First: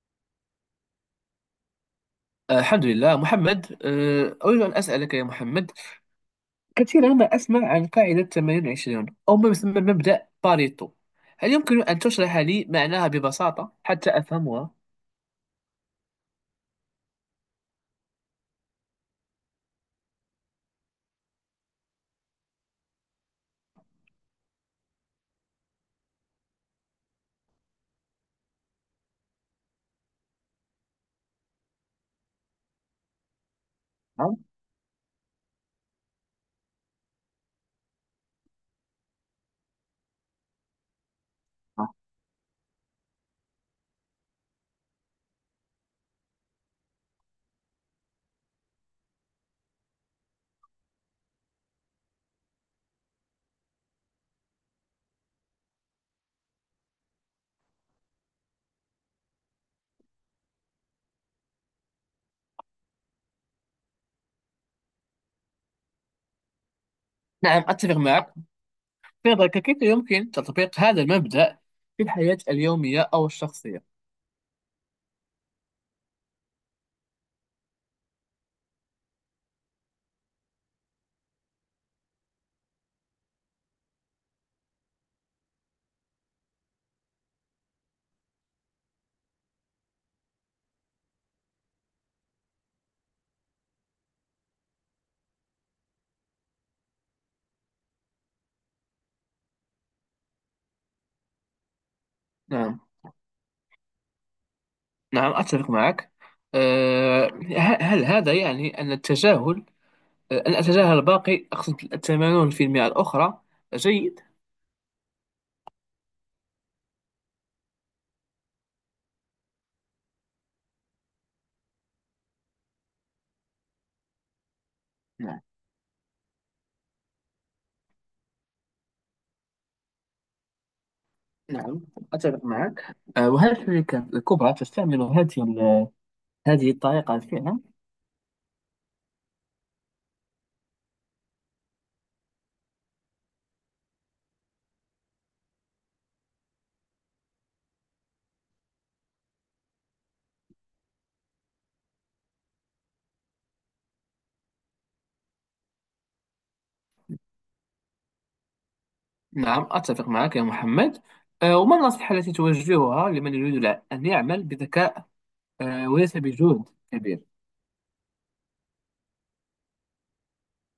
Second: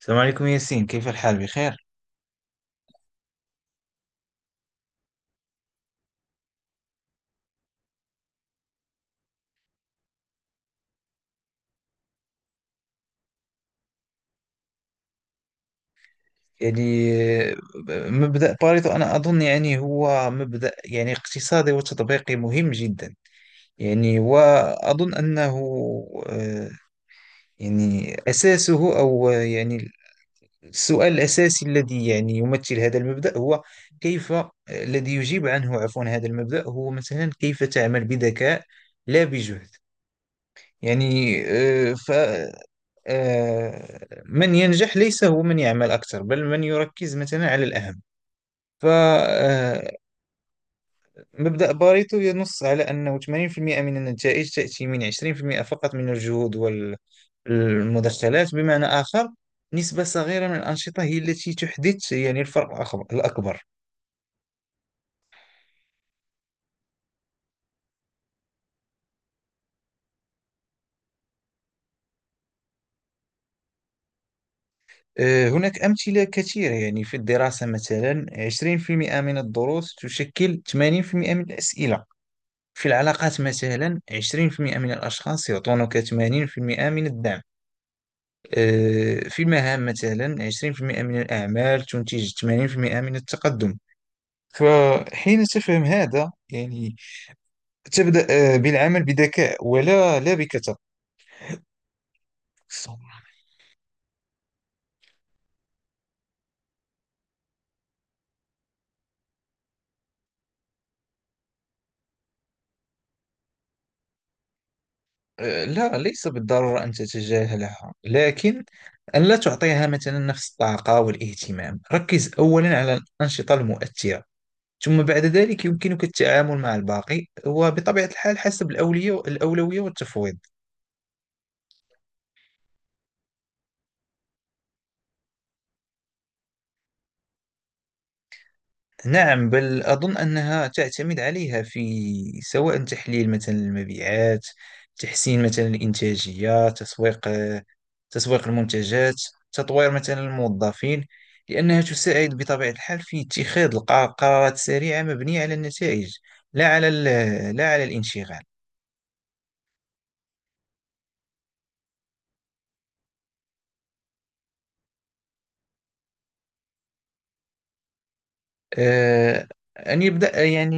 السلام عليكم ياسين، كيف الحال؟ بخير. الحمد لله محمد. أريد أن أسألك يا محمد، كثيرا ما أسمع عن قاعدة 80 20 أو ما يسمى مبدأ باريتو. هل يمكن أن تشرح لي معناها ببساطة حتى أفهمها؟ يعني مبدأ باريتو أنا أظن، يعني هو مبدأ، يعني اقتصادي وتطبيقي مهم جدا. يعني وأظن أنه آه، يعني أساسه أو يعني السؤال الأساسي الذي يعني يمثل هذا المبدأ هو كيف، نعم. الذي يجيب عنه، عفوا، هذا المبدأ هو مثلا كيف تعمل بذكاء لا بجهد. يعني من ينجح ليس هو من يعمل أكثر، بل من يركز مثلا على الأهم. فمبدأ باريتو ينص على أنه 80% من النتائج تأتي من 20% فقط من الجهود والمدخلات. بمعنى آخر، نسبة صغيرة من الأنشطة هي التي تحدث يعني الفرق الأكبر. نعم، أتفق معك. في نظرك كيف يمكن تطبيق هذا المبدأ في الحياة اليومية أو الشخصية؟ هناك أمثلة كثيرة، يعني في الدراسة مثلا 20% من الدروس تشكل 80% من الأسئلة. في العلاقات مثلا 20% من الأشخاص يعطونك 80% من الدعم. في المهام مثلا 20% من الأعمال تنتج 80% من التقدم. فحين تفهم هذا، يعني تبدأ بالعمل بذكاء، ولا لا بكثرة. نعم، نعم أتفق معك. هل هذا يعني أن التجاهل، أن أتجاهل الباقي أقصد، 80% الأخرى، جيد؟ لا، ليس بالضرورة أن تتجاهلها، لكن أن لا تعطيها مثلا نفس الطاقة والاهتمام. ركز أولا على الأنشطة المؤثرة، ثم بعد نعم. ذلك يمكنك التعامل مع الباقي، وبطبيعة الحال حسب الأولوية والتفويض. نعم أتفق معك. وهل الشركات الكبرى تستعمل هذه الطريقة فعلا؟ نعم، بل أظن أنها تعتمد عليها في، سواء تحليل مثلا المبيعات، تحسين مثلا الإنتاجية، تسويق المنتجات، تطوير مثلا الموظفين، لأنها تساعد بطبيعة الحال في اتخاذ القرارات السريعة مبنية على النتائج، لا على الانشغال. نعم أتفق معك يا محمد. وما النصيحة التي توجهها لمن يريد أن يعمل بذكاء، وليس بجهد كبير؟ آه، أن يبدأ يعني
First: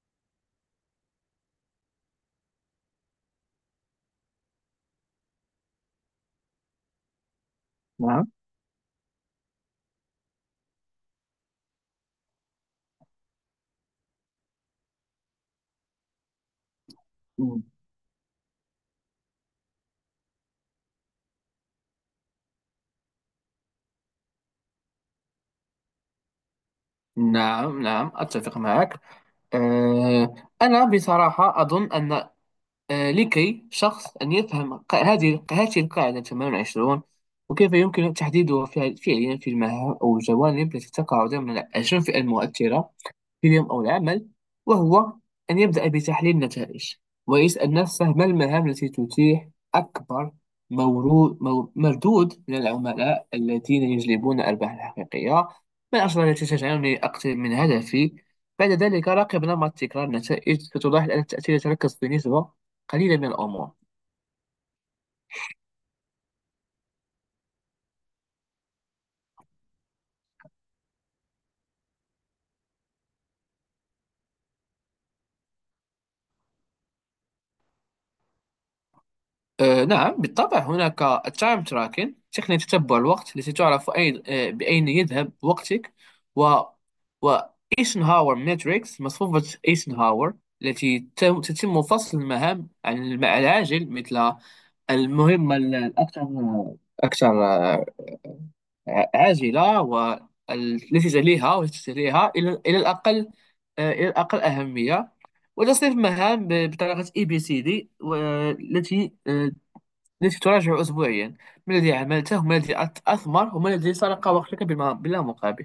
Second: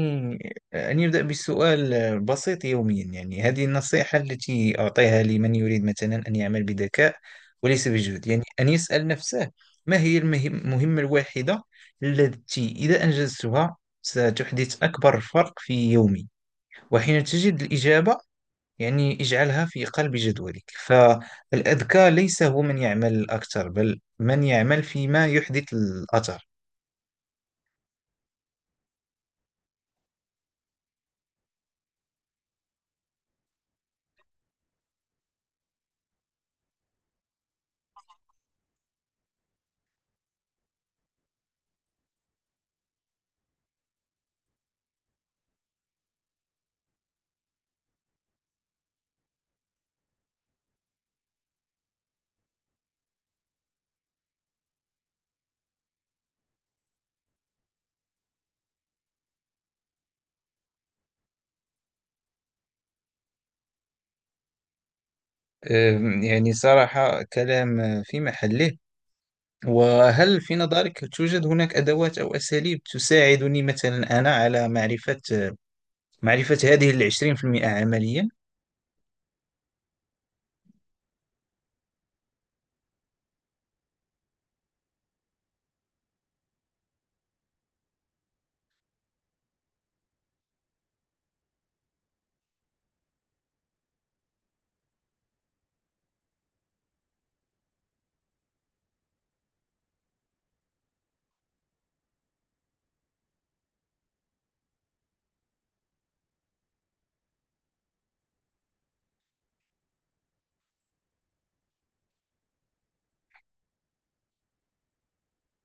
أن يبدأ بسؤال بسيط يوميا، يعني هذه النصيحة التي أعطيها لمن يريد مثلا أن يعمل بذكاء وليس بجهد، نعم. يعني أن يسأل نفسه: ما هي المهمة الواحدة التي إذا أنجزتها ستحدث أكبر فرق في يومي؟ وحين تجد مم. الإجابة، يعني اجعلها في قلب جدولك. فالأذكى ليس هو من يعمل أكثر، بل من يعمل فيما يحدث الأثر. نعم، نعم أتفق معك. آه، أنا بصراحة أظن أن، لكي شخص أن يفهم هذه القاعدة 28، وكيف يمكن تحديدها فعليا في المهام أو الجوانب التي تقع ضمن 20 فئة المؤثرة في اليوم أو العمل، وهو أن يبدأ بتحليل النتائج ويسأل نفسه ما المهام التي تتيح أكبر مردود من العملاء الذين يجلبون الأرباح الحقيقية، ما الأسرار التي تجعلني أقترب من هدفي. بعد ذلك راقب نمط تكرار النتائج، ستلاحظ أن التأثير يتركز في نسبة قليلة من الأمور. يعني صراحة كلام في محله. وهل في نظرك توجد هناك أدوات أو أساليب تساعدني مثلا أنا على معرفة هذه العشرين في المئة عمليا؟ نعم بالطبع، هناك التايم تراكن تقنية تتبع الوقت التي تعرف أين آه، بأين يذهب وقتك. و و ايسنهاور ماتريكس مصفوفة ايسنهاور التي تتم فصل المهام عن عن العاجل، مثل المهمة الأكثر أكثر آه، عاجلة، والتي تليها والتي تليها إلى الأقل أهمية. وتصنيف مهام بطريقة ABCD، والتي تراجع أسبوعيا، ما الذي عملته، وما الذي أثمر، وما الذي سرق وقتك بلا مقابل.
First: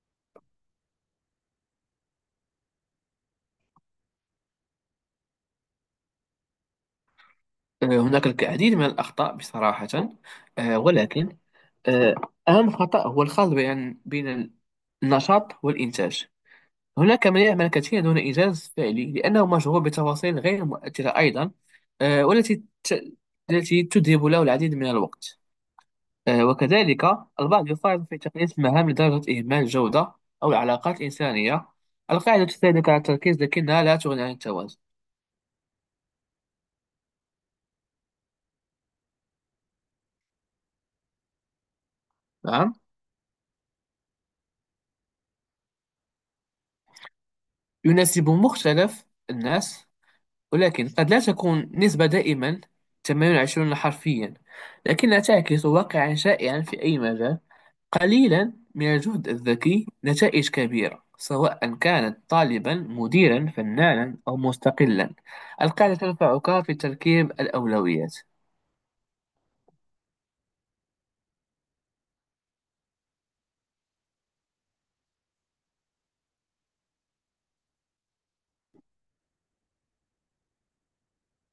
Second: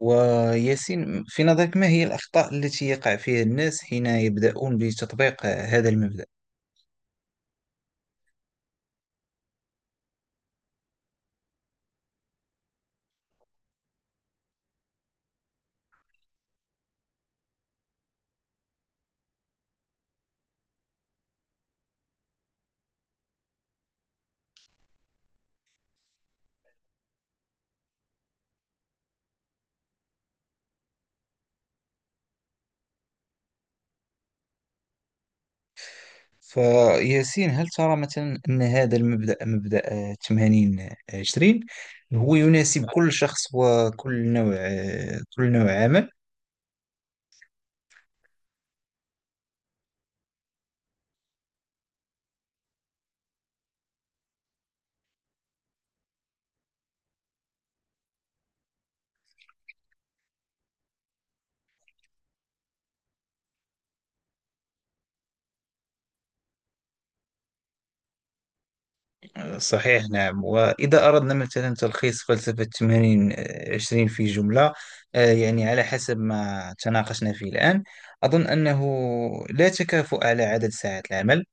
وياسين، في نظرك ما هي الأخطاء التي يقع فيها الناس حين يبدأون بتطبيق هذا المبدأ؟ هناك العديد من الأخطاء بصراحة. ولكن آه، أهم خطأ هو الخلط بين النشاط والإنتاج. هناك من يعمل كثيرا دون إنجاز فعلي لأنه مشغول بتفاصيل غير مؤثرة أيضا، والتي التي تذهب له العديد من الوقت. وكذلك البعض يقارن في تقليص المهام لدرجة إهمال الجودة أو العلاقات الإنسانية. القاعدة تساعدك على التركيز لكنها لا تغني عن التوازن. فياسين، هل ترى مثلا أن هذا المبدأ، مبدأ 80 20، هو نعم، يناسب كل شخص وكل نوع كل نوع عمل؟ يناسب مختلف الناس، ولكن قد لا تكون نسبة دائما 80 20 حرفيا، لكنها تعكس واقعا شائعا في أي مجال. قليلا من الجهد الذكي، نتائج كبيرة، سواء كانت طالبا، مديرا، فنانا أو مستقلا. القاعدة تنفعك في تركيب الأولويات. صحيح. نعم. وإذا أردنا مثلا تلخيص فلسفة 80 20 في جملة، يعني على حسب ما تناقشنا فيه الآن، أظن أنه لا تكافؤ على عدد ساعات العمل،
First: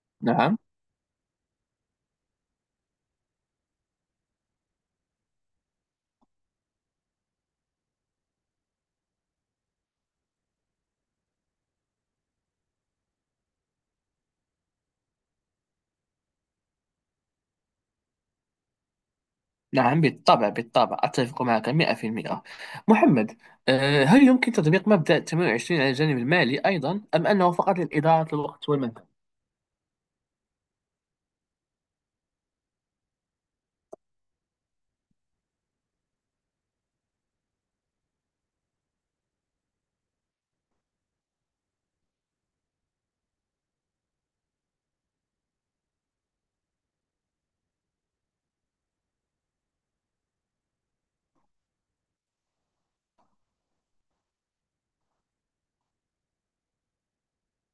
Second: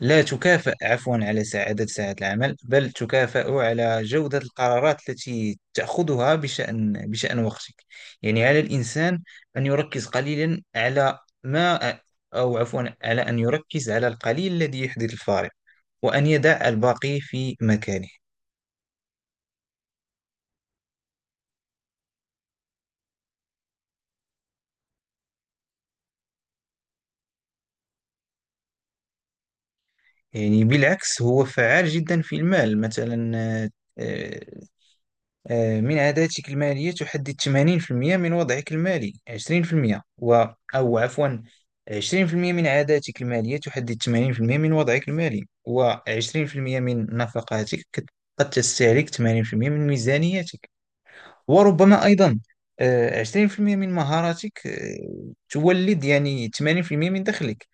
لا نعم، تكافأ، عفوا، على عدد ساعات العمل، بل تكافأ على جودة القرارات التي تأخذها بشأن وقتك. يعني على الإنسان أن يركز قليلا على ما، أو عفوا، على أن يركز على القليل الذي يحدث الفارق، وأن يدع الباقي في مكانه. نعم، بالطبع بالطبع أتفق معك 100%. محمد، هل يمكن تطبيق مبدأ 28 على الجانب المالي أيضا، أم أنه فقط للإدارة الوقت والمال؟ يعني بالعكس، هو فعال جدا في المال مثلا. آه، آه، من عاداتك المالية تحدد 80% من وضعك المالي، 20% و، أو عفوا، 20% من عاداتك المالية تحدد 80% من وضعك المالي، و20% من نفقاتك قد تستهلك 80% من ميزانيتك. وربما أيضا 20% من مهاراتك تولد يعني 80% من دخلك.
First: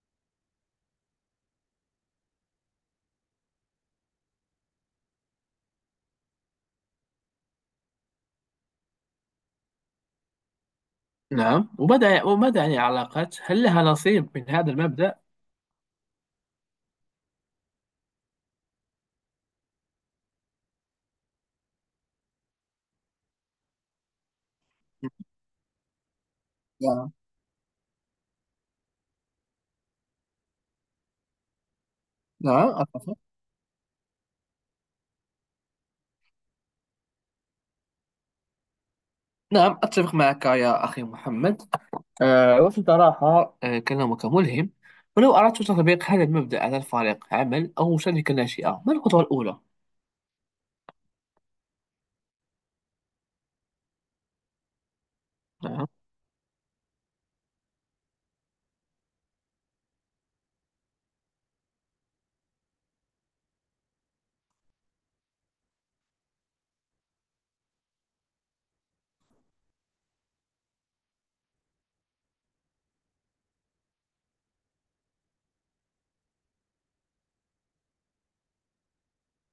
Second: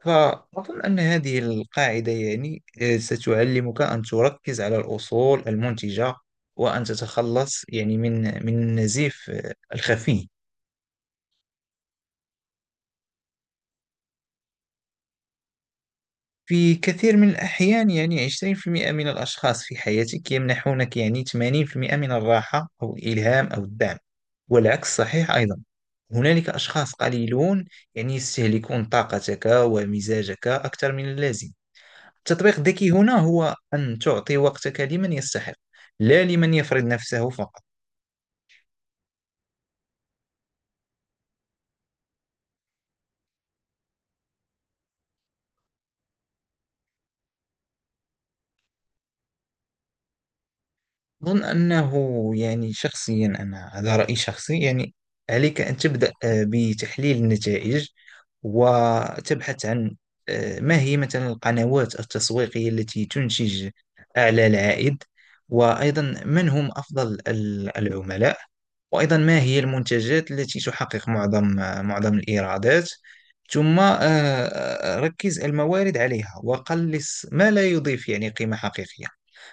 فأظن أن هذه القاعدة، يعني ستعلمك أن تركز على الأصول المنتجة، وأن تتخلص يعني من النزيف، الخفي. نعم. وماذا عن العلاقات؟ هل لها نصيب من هذا المبدأ؟ في كثير من الأحيان، يعني 20% من الأشخاص في حياتك يمنحونك يعني 80% من الراحة أو الإلهام أو الدعم. والعكس صحيح أيضا، هنالك أشخاص نعم، قليلون يعني يستهلكون طاقتك ومزاجك أكثر من اللازم. التطبيق نعم الذكي هنا أتفق. هو أن تعطي وقتك لمن يستحق، لا لمن يفرض نفسه فقط. نعم أتفق معك يا أخي محمد. وفي صراحة كلامك ملهم. ولو أردت تطبيق هذا المبدأ على الفريق عمل أو شركة ناشئة، ما الخطوة الأولى؟ أظن أنه، يعني شخصيا أنا، هذا رأيي شخصي، يعني عليك أن نعم، تبدأ بتحليل النتائج، وتبحث عن ما هي مثلا القنوات التسويقية التي تنتج أعلى العائد، وأيضا من هم أفضل العملاء، وأيضا ما هي المنتجات التي تحقق معظم، معظم الإيرادات. ثم ركز الموارد عليها وقلص ما لا يضيف يعني قيمة حقيقية.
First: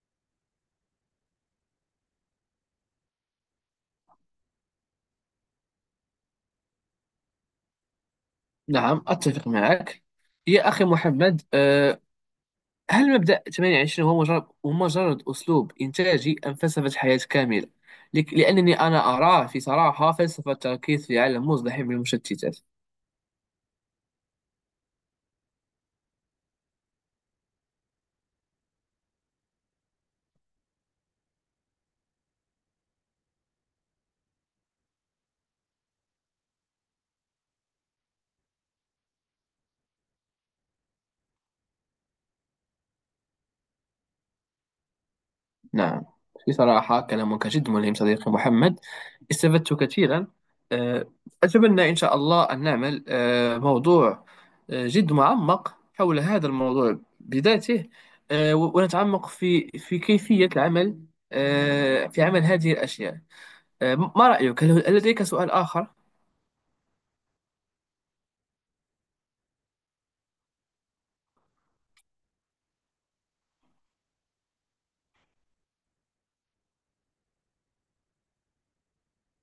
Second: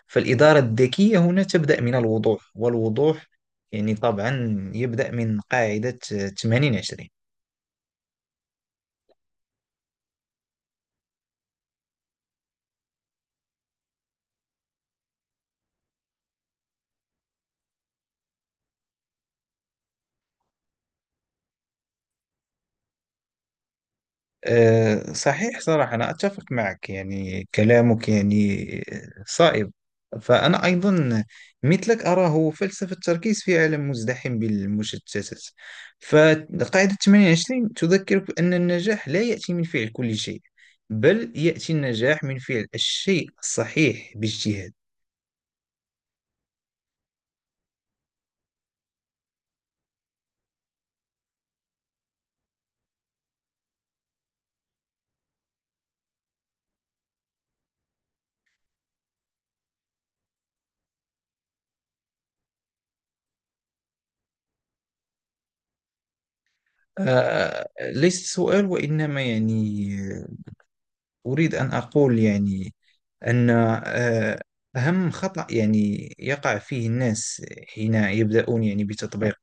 فالإدارة الذكية هنا تبدأ من الوضوح، والوضوح يعني طبعا يبدأ من قاعدة 80 20. نعم أتفق معك يا أخي محمد. هل مبدأ 28 هو مجرد أسلوب إنتاجي أم فلسفة حياة كاملة؟ لأنني أنا أراه في صراحة فلسفة تركيز في عالم مزدحم بالمشتتات. صحيح، صراحة أنا أتفق معك، يعني كلامك يعني صائب. فأنا أيضا مثلك أراه فلسفة التركيز في عالم مزدحم بالمشتتات. فقاعدة 28 تذكرك بأن النجاح لا يأتي من فعل كل شيء، بل يأتي النجاح من فعل الشيء الصحيح باجتهاد. نعم، في صراحة كلامك جد ملهم صديقي محمد، استفدت كثيرا. أه، أتمنى إن شاء الله أن نعمل، موضوع جد معمق حول هذا الموضوع بذاته، ونتعمق في كيفية العمل، في عمل هذه الأشياء. ما رأيك؟ هل لديك سؤال آخر؟ ليس سؤال، وإنما يعني أريد أن أقول، يعني أن أهم خطأ يعني يقع فيه الناس حين يبدأون يعني بتطبيق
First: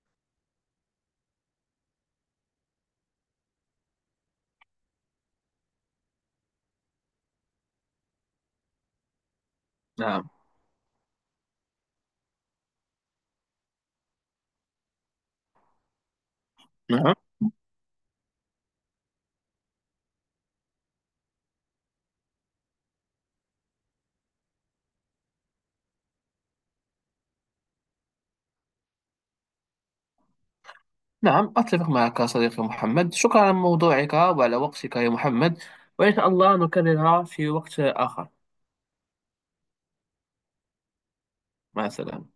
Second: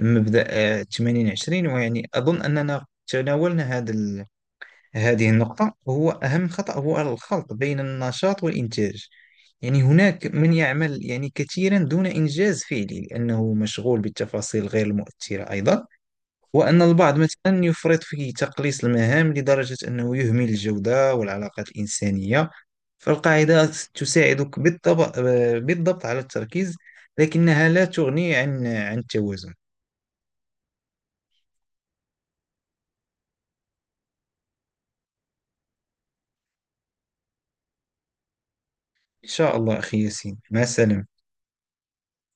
مبدأ 80 20، ويعني أظن أننا تناولنا هذه النقطة. هو أهم خطأ هو الخلط بين النشاط والإنتاج. يعني هناك نعم، من يعمل يعني كثيرا دون إنجاز فعلي، لأنه مشغول بالتفاصيل غير المؤثرة أيضا. وأن البعض نعم، مثلا يفرط في تقليص المهام لدرجة أنه يهمل الجودة والعلاقات الإنسانية. فالقاعدة تساعدك بالضبط على التركيز، لكنها لا تغني عن التوازن. نعم أتفق معك صديقي محمد، شكرا على موضوعك وعلى وقتك يا محمد، وإن شاء الله نكررها في وقت آخر. إن شاء الله أخي ياسين، مع السلامة. مع السلامة.